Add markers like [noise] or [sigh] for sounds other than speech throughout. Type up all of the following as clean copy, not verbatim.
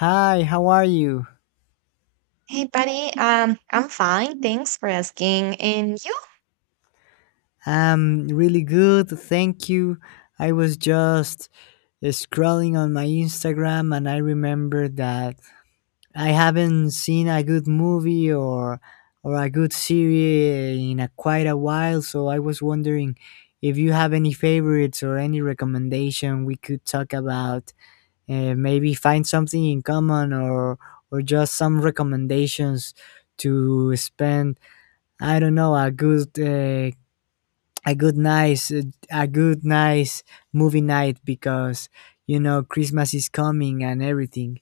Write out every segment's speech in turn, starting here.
Hi, how are you? Hey, buddy. I'm fine. Thanks for asking. And you? I'm really good, thank you. I was just scrolling on my Instagram and I remembered that I haven't seen a good movie or a good series in quite a while, so I was wondering if you have any favorites or any recommendation we could talk about, maybe find something in common or just some recommendations to spend I don't know, a good nice uh, a good nice movie night because you know Christmas is coming and everything.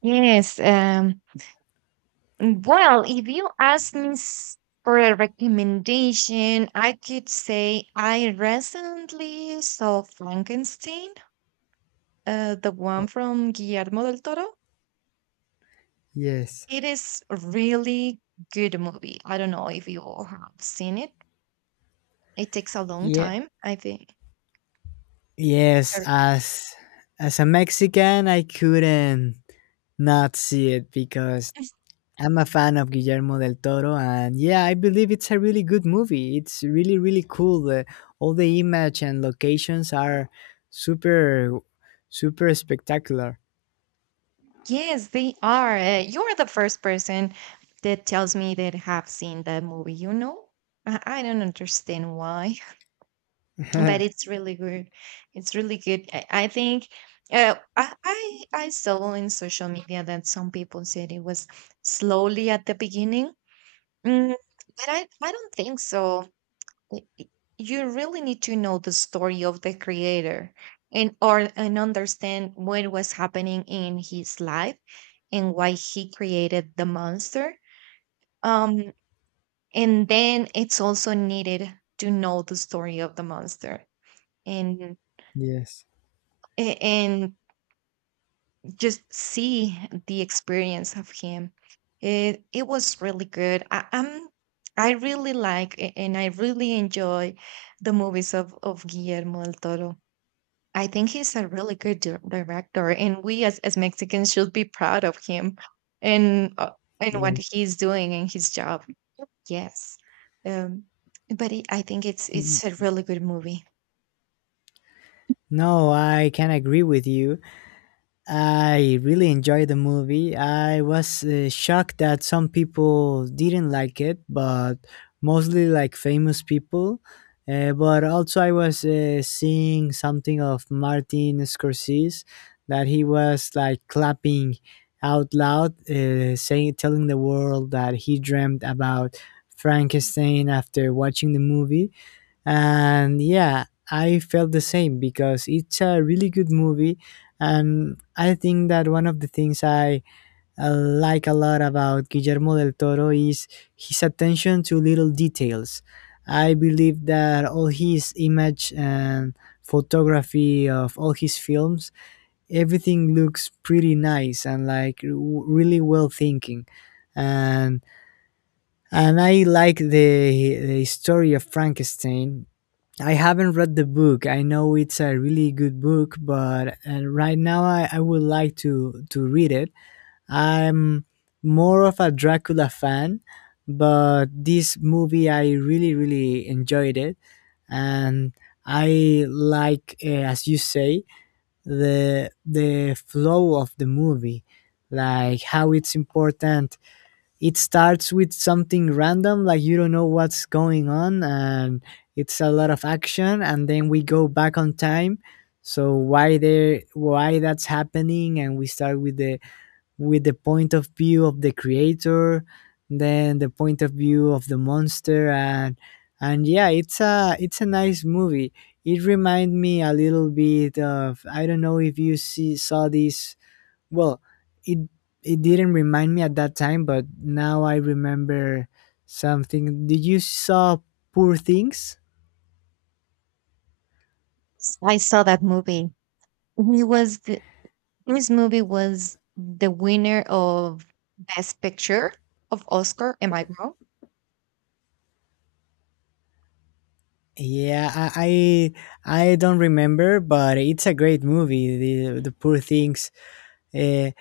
Yes. Well, if you ask me for a recommendation, I could say I recently saw Frankenstein, the one from Guillermo del Toro. Yes. It is really good movie. I don't know if you all have seen it. It takes a long Yeah. time, I think. Yes, Sorry. As a Mexican, I couldn't not see it because I'm a fan of Guillermo del Toro, and yeah, I believe it's a really good movie. It's really really cool. All the image and locations are super super spectacular. Yes, they are. You are the first person that tells me that have seen that movie. I don't understand why, [laughs] but it's [laughs] really good. It's really good. I think I saw in social media that some people said it was slowly at the beginning, Mm, but I don't think so y- y- you really need to know the story of the creator and understand what was happening in his life and why he created the monster, um and then it's also needed to know the story of the monster, and yes. And just see the experience of him. It was really good. I really like and I really enjoy the movies of Guillermo del Toro. I think he's a really good director, and we as Mexicans should be proud of him and uh, and what Yes. he's doing and his job. Yes, um, but I think it's a really good movie. No, I can agree with you. I really enjoyed the movie. I was shocked that some people didn't like it, but mostly like famous people. But also, I was seeing something of Martin Scorsese that he was like clapping out loud, saying, telling the world that he dreamt about Frankenstein after watching the movie, and yeah, I felt the same because it's a really good movie. And I think that one of the things I like a lot about Guillermo del Toro is his attention to little details. I believe that all his image and photography of all his films, everything looks pretty nice and like really well thinking. And and I like the story of Frankenstein. I haven't read the book. I know it's a really good book, but right now I would like to read it. I'm more of a Dracula fan, but this movie I really really enjoyed it, and I like, as you say, the flow of the movie, like how it's important. It starts with something random, like you don't know what's going on and it's a lot of action, and then we go back on time. So why that's happening, and we start with the point of view of the creator, then the point of view of the monster. And yeah, it's a nice movie. It reminds me a little bit of, I don't know if you see saw this. Well, it it didn't remind me at that time, but now I remember something. Did you saw Poor Things? I saw that movie. He was the, his movie was the winner of Best Picture of Oscar. Am I wrong? Yeah, I don't remember, but it's a great movie. The Poor Things. Uh,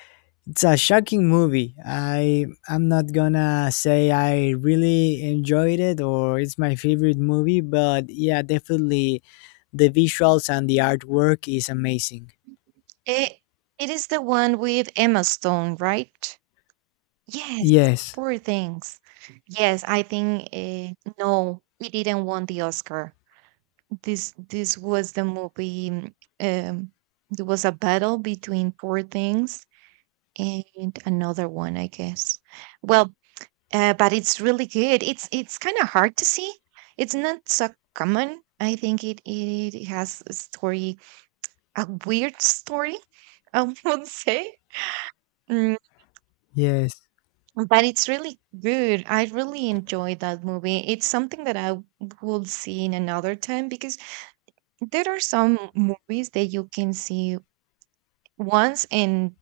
it's a shocking movie. I'm not gonna say I really enjoyed it or it's my favorite movie, but yeah, definitely the visuals and the artwork is amazing. It it is the one with Emma Stone, right? Yes, Yes. poor things. Yes, I think no, we didn't want the Oscar. This was the movie. Um, there was a battle between Poor Things and another one, I guess. Well, but it's really good. It's kind of hard to see. It's not so common. I think it has a story, a weird story, [laughs] I would say. Mm, Yes. but it's really good. I really enjoyed that movie. It's something that I would see in another time because there are some movies that you can see once and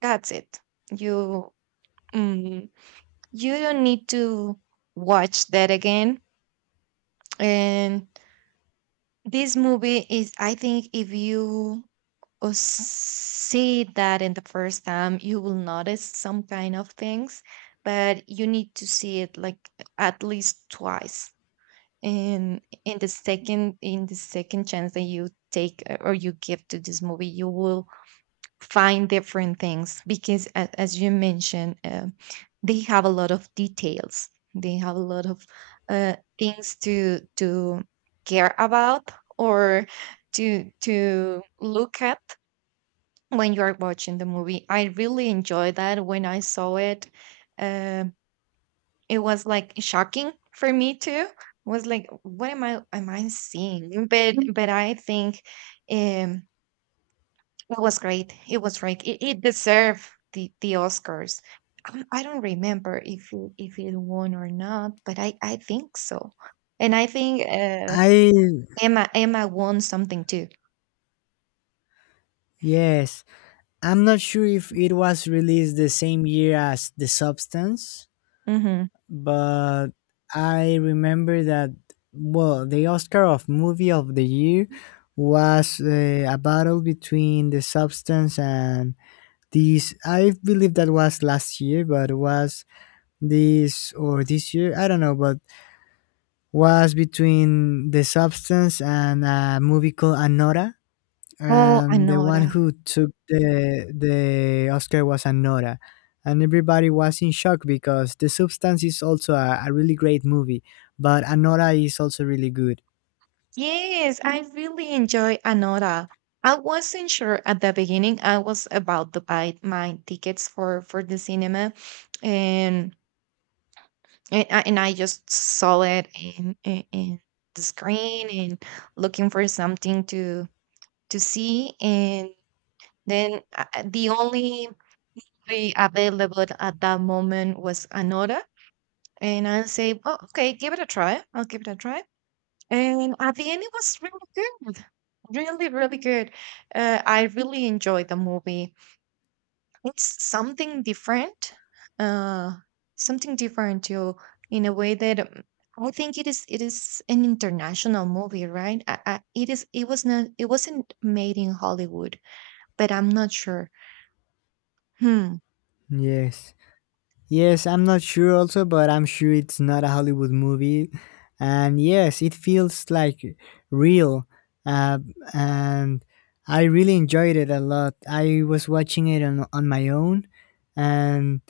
that's it. You mm, you don't need to watch that again. And this movie is, I think, if you see that in the first time, you will notice some kind of things, but you need to see it like at least twice, and in the second chance that you take or you give to this movie, you will find different things because as you mentioned, they have a lot of details, they have a lot of things to care about or to look at when you are watching the movie. I really enjoyed that when I saw it. uh, it was like shocking for me too. Was like what am I seeing? But but I think, um it was great. It was great. It deserved the Oscars. I don't remember if if it won or not, but I think so. And I think I Emma, Emma won something too. Yes, I'm not sure if it was released the same year as The Substance, Mm-hmm. but I remember that, well, the Oscar of Movie of the Year was a battle between The Substance and this. I believe that was last year, but was this or this year? I don't know, but was between The Substance and a movie called Anora, Oh, and the one Anora. who took the Oscar was Anora, and everybody was in shock because The Substance is also a really great movie, but Anora is also really good. Yes, I really enjoy Anora. I wasn't sure at the beginning. I was about to buy my tickets for the cinema, and and I just saw it in, in the screen and looking for something to see, and then the only movie available at that moment was Anora, and I say, "Oh, okay, give it a try. I'll give it a try." And at the end, it was really good. Really, really good. I really enjoyed the movie. It's uh, something different to in a way that I think it is. It is an international movie, right? It is. It was not. It wasn't made in Hollywood, but I'm not sure. Hmm. Yes. Yes, I'm not sure also, but I'm sure it's not a Hollywood movie. And yes, it feels like real. Uh, and I really enjoyed it a lot. I was watching it on my own, and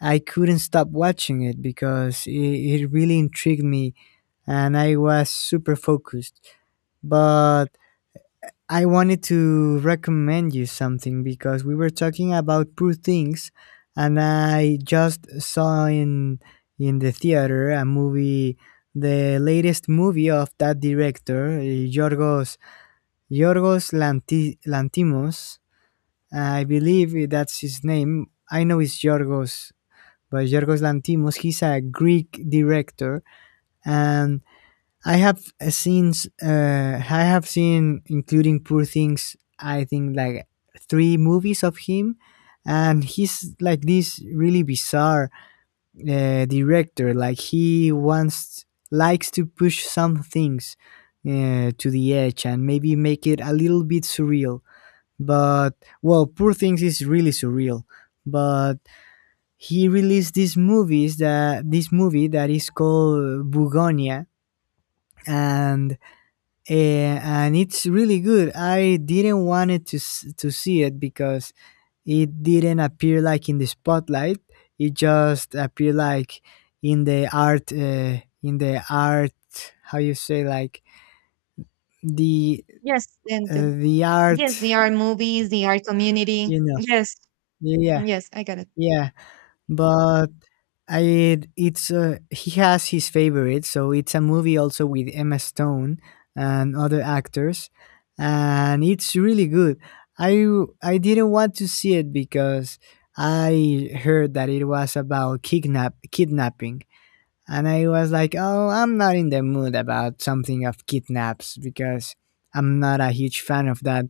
I couldn't stop watching it because it really intrigued me and I was super focused. But I wanted to recommend you something because we were talking about Poor Things, and I just saw in the theater a movie, the latest movie of that director, Yorgos Lantimos. I believe that's his name. I know it's Yorgos, but Yorgos Lantimos. He's a Greek director, and I have seen I have seen, including Poor Things, I think like three movies of him. And he's like this really bizarre director, like he wants likes to push some things to the edge and maybe make it a little bit surreal. But well, Poor Things is really surreal, but he released these movies that this movie that is called Bugonia. And Eh, and it's really good. I didn't want it to to see it because it didn't appear like in the spotlight. It just appeared like in the art, in the art. How you say like the Yes. And the, the yes, the art? art movies, the art community. You know? Yes. Yeah, Yes, I got it. yeah. but I it's he has his favorite. So it's a movie also with Emma Stone and other actors, and it's really good. I I didn't want to see it because I heard that it was about kidnapping, and I was like, "Oh, I'm not in the mood about something of kidnaps because I'm not a huge fan of that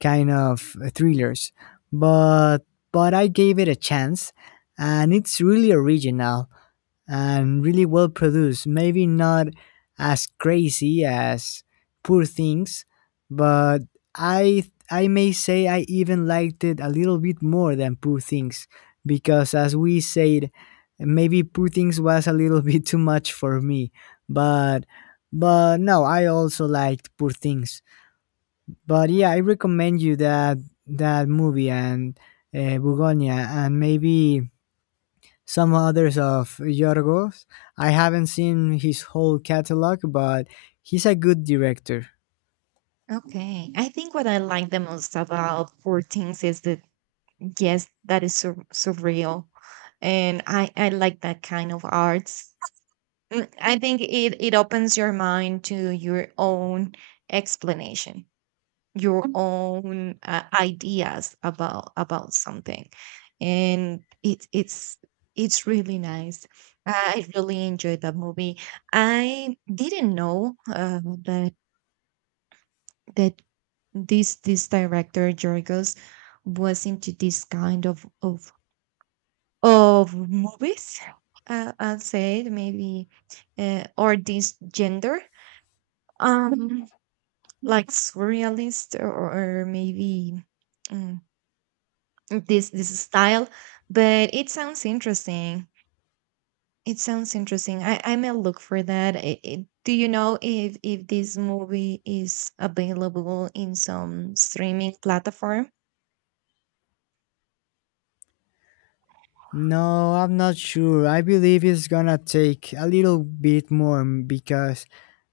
kind of thrillers." But but I gave it a chance, and it's really original and really well produced. Maybe not as crazy as Poor Things, but I I may say I even liked it a little bit more than Poor Things because, as we said, maybe Poor Things was a little [laughs] bit too much for me, but no, I also liked Poor Things. But yeah, I recommend you that that movie and Bugonia and maybe some others of Yorgos. I haven't seen his whole catalog, but he's a good director. Okay. I think what I like the most about Poor Things is the yes, that is surreal. And I like that kind of arts. Mm, I think it opens your mind to your own explanation, your Mm. own ideas about something. And it's really nice. I really enjoyed that movie. I didn't know that that this director Jorgos was into this kind of of movies, I will say it maybe, or this gender, um, like surrealist, or maybe mm, this style. But it sounds interesting. It sounds interesting. I may look for that. Do you know if this movie is available in some streaming platform? No, I'm not sure. I believe it's gonna take a little bit more because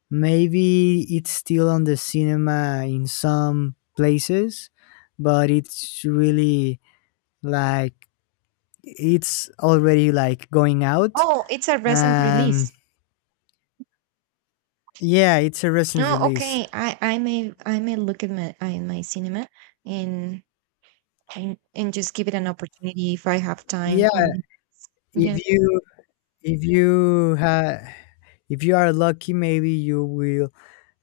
maybe it's still on the cinema in some places, but it's really like it's already like going out, Oh, it's a recent and release. yeah, it's a recent Oh, release. okay. I may look at my in my cinema and and just give it an opportunity if I have time. Yeah, And if yes, you if you ha- if you are lucky, maybe you will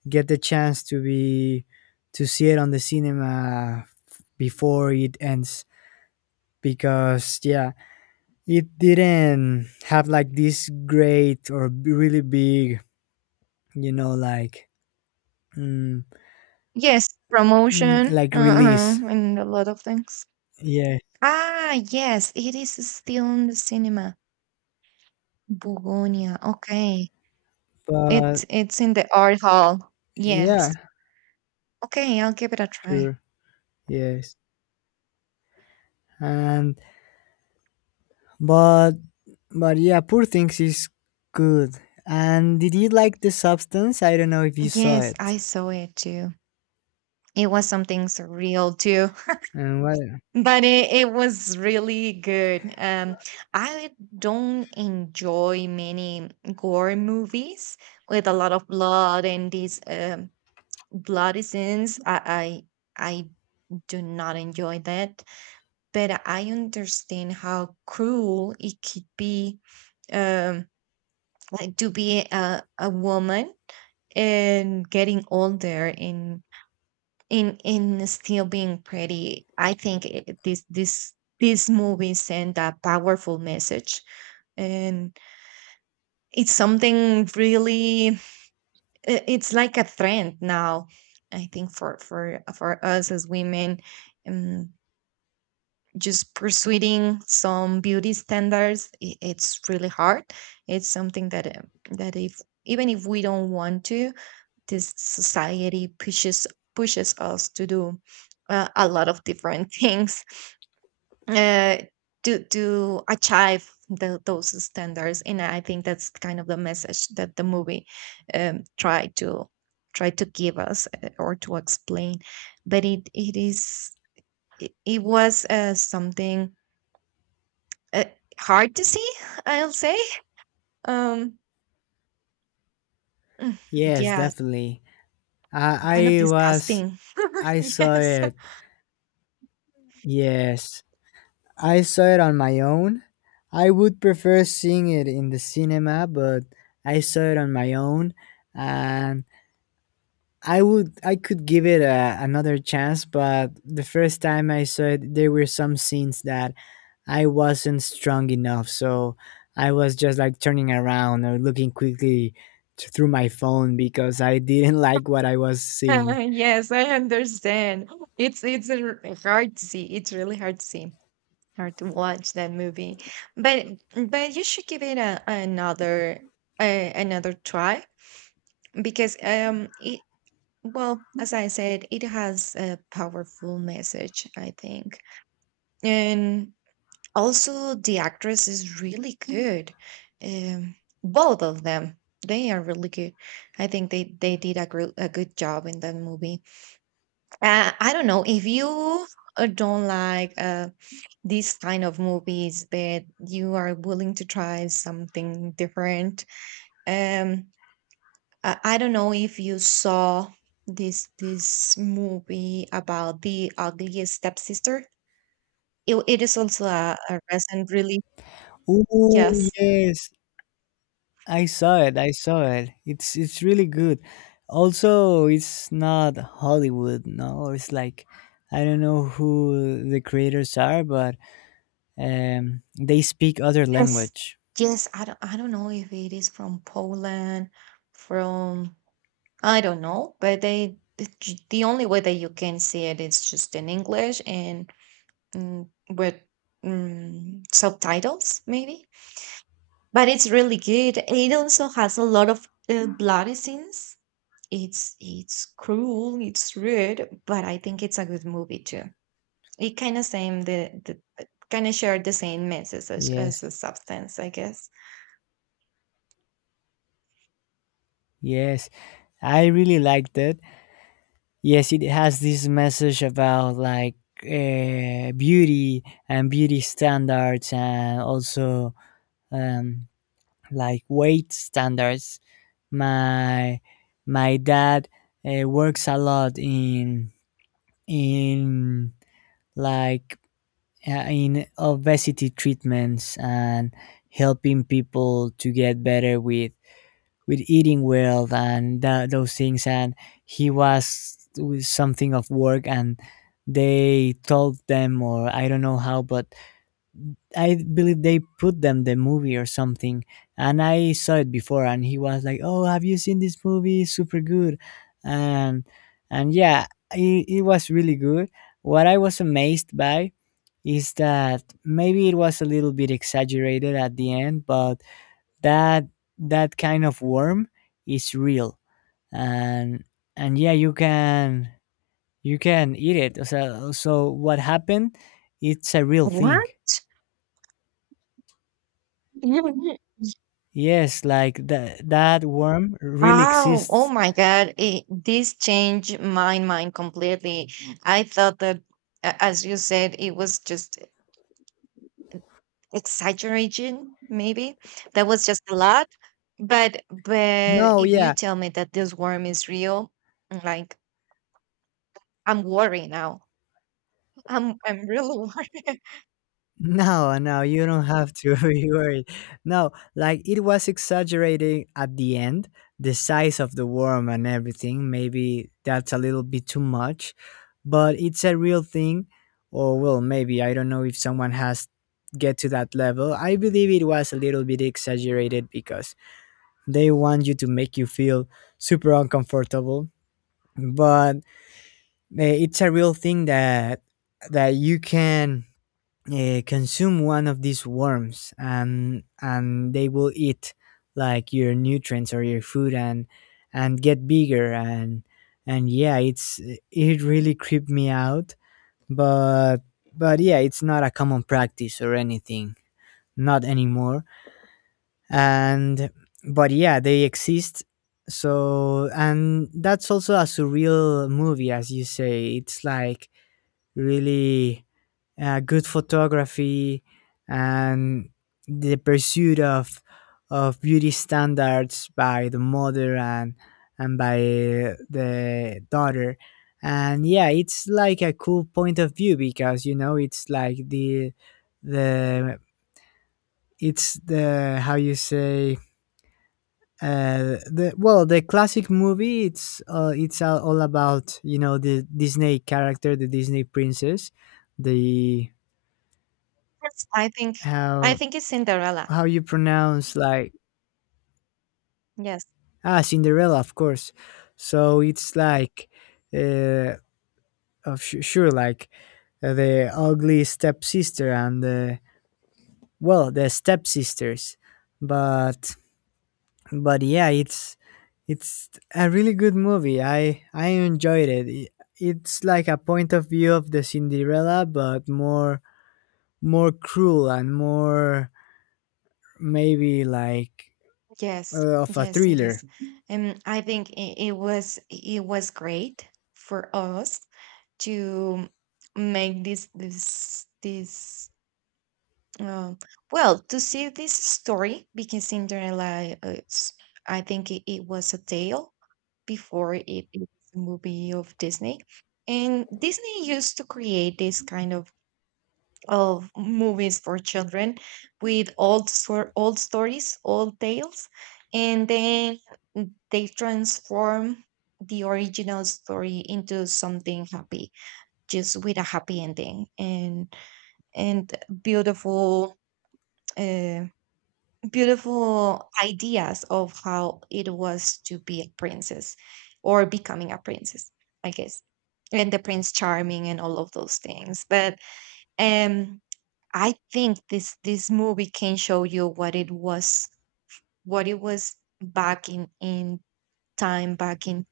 get the chance to see it on the cinema before it ends because yeah, it didn't have like this great or really big, you know, like mm, yes, promotion, like release. uh-huh, and a lot of things. Yeah, Ah, yes, it is still in the cinema. Bugonia. Okay, but it's in the art hall. yeah, Yes. Okay, I'll give it a try. sure, yes. And but but yeah, Poor Things is good. And did you like The Substance? I don't know if you saw Yes, I it saw it too. It was something surreal too. and what But it was really good. I don't enjoy many gore movies with a lot of blood and these bloody scenes. I do not enjoy that. But I understand how cruel it could be, um, like to be a woman and getting older and in still being pretty. I think this movie sent a powerful message, and it's something really, it's like a trend now I think for for us as women. um, just pursuing some beauty standards, it's really hard. It's something that that if even if we don't want to, this society pushes, pushes us to do a lot of different [laughs] things uh, to achieve those standards. And I think that's kind of the message that the movie tried to try to give us, or to explain. But it is, it was, something uh, hard to see, [laughs] I'll say. um Yes, yes, definitely. kind of I I was disgusting. [laughs] I saw Yes. it. Yes, I saw it on my own. I would prefer seeing it in the cinema, but I saw it on my own, and I could give it another chance. But the first time I saw it, there were some scenes that I wasn't strong enough, so I was just like turning around or looking quickly through my phone because I didn't [laughs] like what I was [laughs] seeing. Yes, I understand. It's a hard to see. It's really hard to see, hard to watch that movie. But but you should give it another another try because it well, as I said, it has a powerful message I think. And also the actress is really good. Um, Both of them, they are really good. I think they did a a good job in that movie. I don't know if you don't like these kind of movies, but you are willing to try something different. Um, I don't know if you saw this movie about the ugliest stepsister. It is also a recent release. Oh Yes, yes, I saw it. I saw it. It's really good. Also, it's not Hollywood. No, it's like I don't know who the creators are, but they speak other yes, language. yes. I don't know if it is from Poland, from I don't know, but the only way that you can see it is just in English and with subtitles, maybe. But it's really good. It also has a lot of bloody scenes. It's cruel, it's rude, but I think it's a good movie too. It kind of same the kind of shared the same message Yes, as a substance, I guess. yes, I really liked it. Yes, it has this message about like beauty and beauty standards, and also um, like weight standards. My my dad works a lot in like in obesity treatments and helping people to get better with eating well and those things. And he was with something of work, and they told them, or I don't know how, but I believe they put them the movie or something, and I saw it before, and he was like, "Oh, have you seen this movie? Super good," and and yeah, it was really good. What I was amazed by is that maybe it was a little bit exaggerated at the end, but that that kind of worm is real, and and yeah, you can eat it. So so what happened? It's a real What? thing. [laughs] Yes, like that that worm really Wow. Oh exists. my God. This changed my mind completely. I thought that, as you said, it was just exaggeration, maybe. That was just a lot. But No, if you yeah. tell me that this worm is real, like I'm worried now. I'm really [laughs] worried. No, no, you don't have to [laughs] be worried. No, like it was exaggerating at the end, the size of the worm and everything. Maybe that's a little bit too much, but it's a real thing. Or well, maybe I don't know if someone has get to that level. I believe it was a little bit exaggerated because they want you to make you feel super uncomfortable. But it's a real thing that that you can consume one of these worms, and they will eat like your nutrients or your food, and get bigger. And yeah, it's it really creeped me out. But but yeah, it's not a common practice or anything, not anymore. And but yeah, they exist. So and that's also a surreal movie, as you say. It's like really good photography, and the pursuit of beauty standards by the mother and by the daughter. And yeah, it's like a cool point of view because, you know, it's like the it's the how you say the, well, the classic movie. It's it's all about, you know, the Disney character, the Disney princess, the I think I how think it's Cinderella. how you pronounce like Yes. ah Cinderella, of course. So it's like uh, sure, like the ugly stepsister and the, well, the stepsisters, but yeah, it's a really good movie. I enjoyed it. It's like a point of view of the Cinderella, but more more cruel and more maybe like Yes, of a yes, it thriller. is. And I think it was great for us to make this uh, well, to see this story because Cinderella I think it was a tale before it was a movie of Disney, and Disney used to create this kind of movies for children with old stories, old tales, and then they transform the original story into something happy, just with a happy ending and beautiful uh, beautiful ideas of how it was to be a princess or becoming a princess, I guess. And the Prince Charming and all of those things. But um I think this movie can show you what it was back in time, back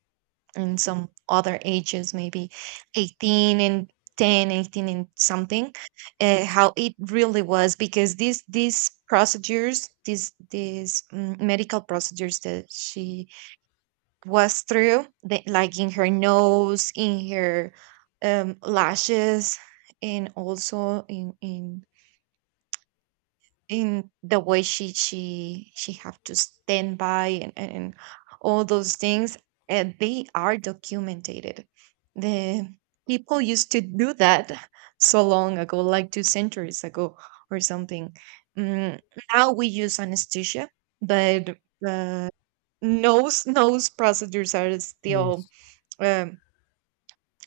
in some other ages, maybe 18 and 10, 18 and something, how it really was. Because these procedures, medical procedures that she was through, that, like in her nose, in her lashes, and also in in the way she have to stand by, and all those things, and they are documented. The People used to do that [laughs] so long ago, like two centuries ago or something. mm, Now we use anesthesia, but uh, nose [laughs] nose procedures are still Yes. um,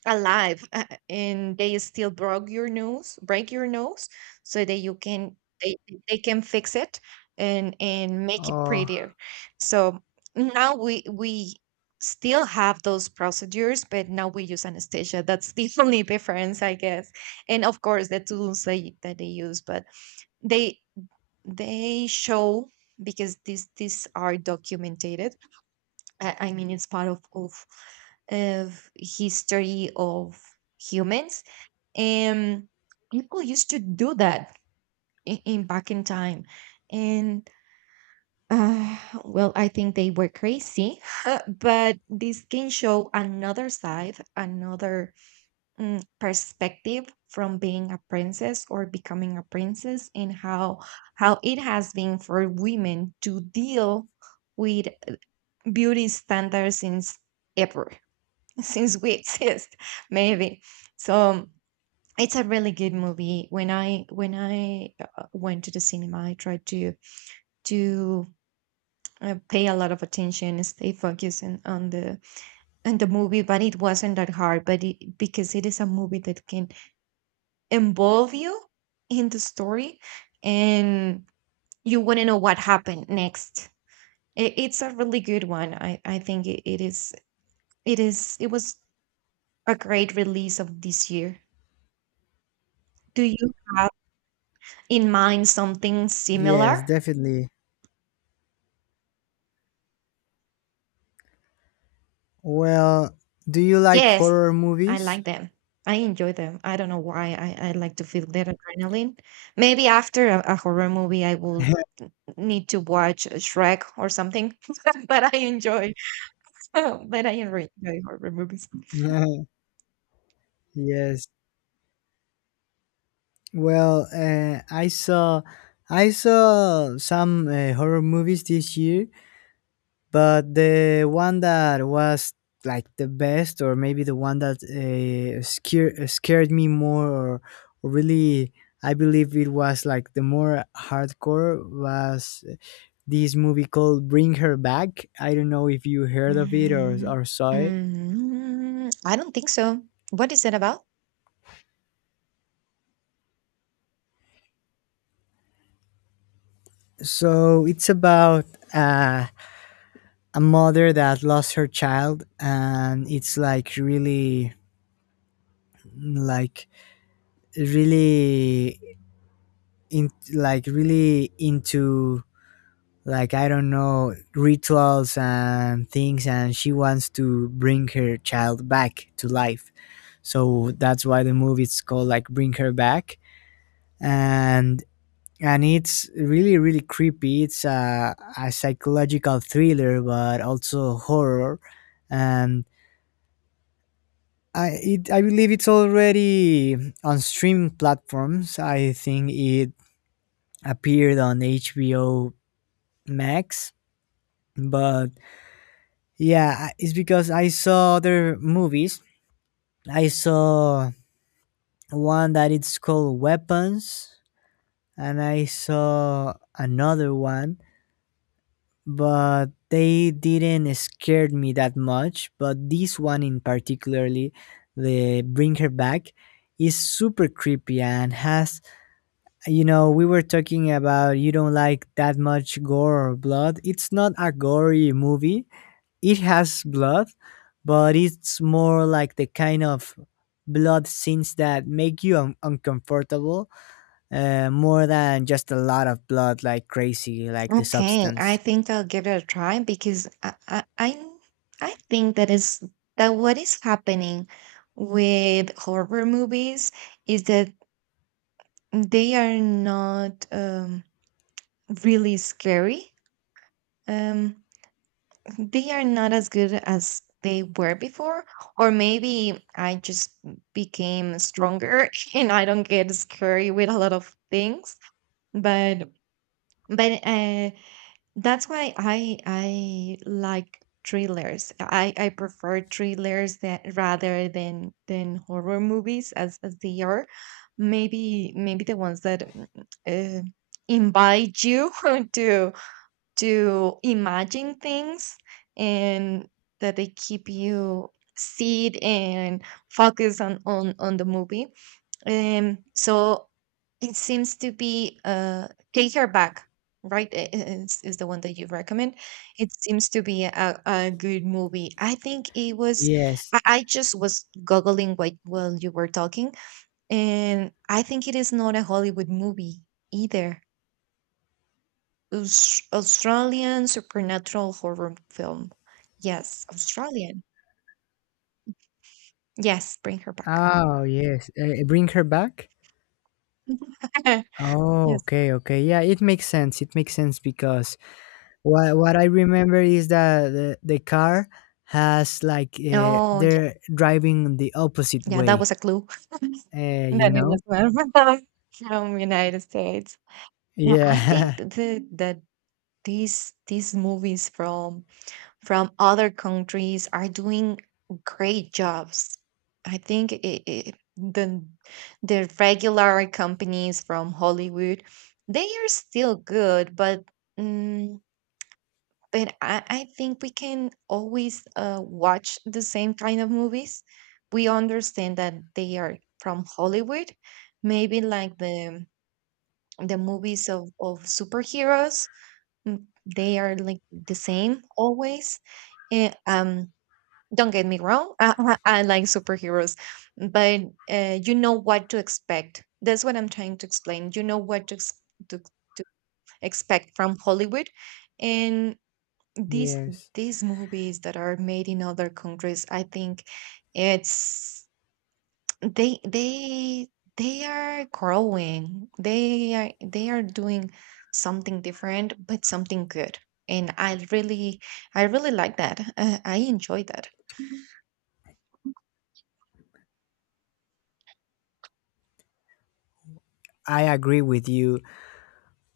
alive, and they still broke your nose break your nose so that they, they can fix it and make it Oh, prettier. So now we still have those procedures, but now we use anesthesia. That's the [laughs] only difference, I guess. And of course the tools they that they use. But they they show, because these are documented. I mean, it's part of of history, of humans. And people used to do that in back in time. And uh, well, I think they were crazy. [laughs] But this can show another side, another perspective from being a princess or becoming a princess, and how it has been for women to deal with beauty standards since ever, [laughs] since we exist, [laughs] maybe. So it's a really good movie. When I went to the cinema, I tried to pay a lot of attention and stay focused on the movie. But it wasn't that hard, but it because it is a movie that can involve you in the story, and you want to know what happened next. It's a really good one. I think it was a great release of this year. Do you in mind something yes, similar? definitely. Well, do you like Yes, horror I movies? like them. I enjoy them. I don't know why I like to feel that adrenaline. Maybe after a horror movie, I will [laughs] need to watch Shrek or something. [laughs] but I enjoy, [laughs] but I enjoy horror movies. Yes. Well, I saw some horror movies this year, but the one that was like the best, or maybe the one that scared me more, or really, I believe it was like the more hardcore was this movie called Bring Her Back. I don't know if you heard of it, or, Mm, or saw it. mm, I don't think so. What is it about? So it's about uh, a mother that lost her child, and it's like really, like really like really into like I don't know rituals and things, and she wants to bring her child back to life. So that's why the movie is called like Bring Her Back. And and it's really really creepy. It's a psychological thriller but also horror. and I believe it's already on streaming platforms. I think it appeared on HBO Max. But yeah, it's because I saw other movies. I saw one that it's called Weapons, and I saw another one, but they didn't scared me that much. But this one in particularly, the Bring Her Back, is super creepy and has, you know, we were talking about you don't like that much gore or blood. It's not a gory movie. It has blood, but it's more like the kind of blood scenes that make you uncomfortable, more than just a lot of blood, like crazy like The Okay, I Substance. think I'll give it a try, because I think that is, that what is happening with horror movies is that they are not really scary. Um, they are not as good as they were before, or maybe I just became stronger [laughs] and I don't get scary with a lot of things. But but uh, that's why I like thrillers. I prefer thrillers that, rather than horror movies as they are. Maybe the ones that uh, invite you [laughs] to to imagine things, and that they keep you seated and focus on the movie. So it seems to be Take Her Back, right? Is the one that you recommend. It seems to be a good movie. I think it was. Yes. I just was googling while you were talking, and I think it is not a Hollywood movie either. Australian supernatural horror film. Yes, Australian. Yes, bring her back. Oh, yes. Bring Her Back? [laughs] Oh, Yes. okay, okay. Yeah, it makes sense. It makes sense because what I remember is that the car has like Oh, yeah, they're driving the opposite yeah, that was way. a clue. You Then it know? was not [laughs] from United States. Well, I think Yeah. These movies from other countries are doing great jobs. I think it, it, the regular companies from Hollywood, they are still good, but mm, but I think we can always watch the same kind of movies. We understand that they are from Hollywood, maybe like the movies of superheroes. mm, They are like the same always. Eh, um, don't get me wrong. [laughs] I like superheroes, but you know what to expect. That's what I'm trying to explain. You know what to, to expect from Hollywood. And [laughs] these yes. these movies that are made in other countries, I think it's they they they are growing. They are doing something different, but something good, and I really like that. I enjoy that. I agree with you.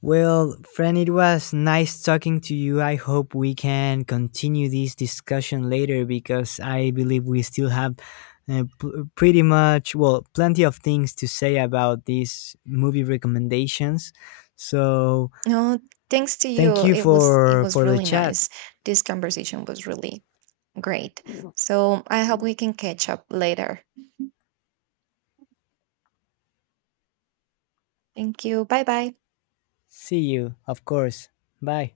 Well, friend, it was nice talking to you. I hope we can continue this discussion later because I believe we still have uh, p- pretty much, well, plenty of things to say about these movie recommendations. So, No, thanks to thank you. you It was for the really chat. nice. This conversation was really great, so I hope we can catch up later. Thank you, bye bye. See you, of course. Bye.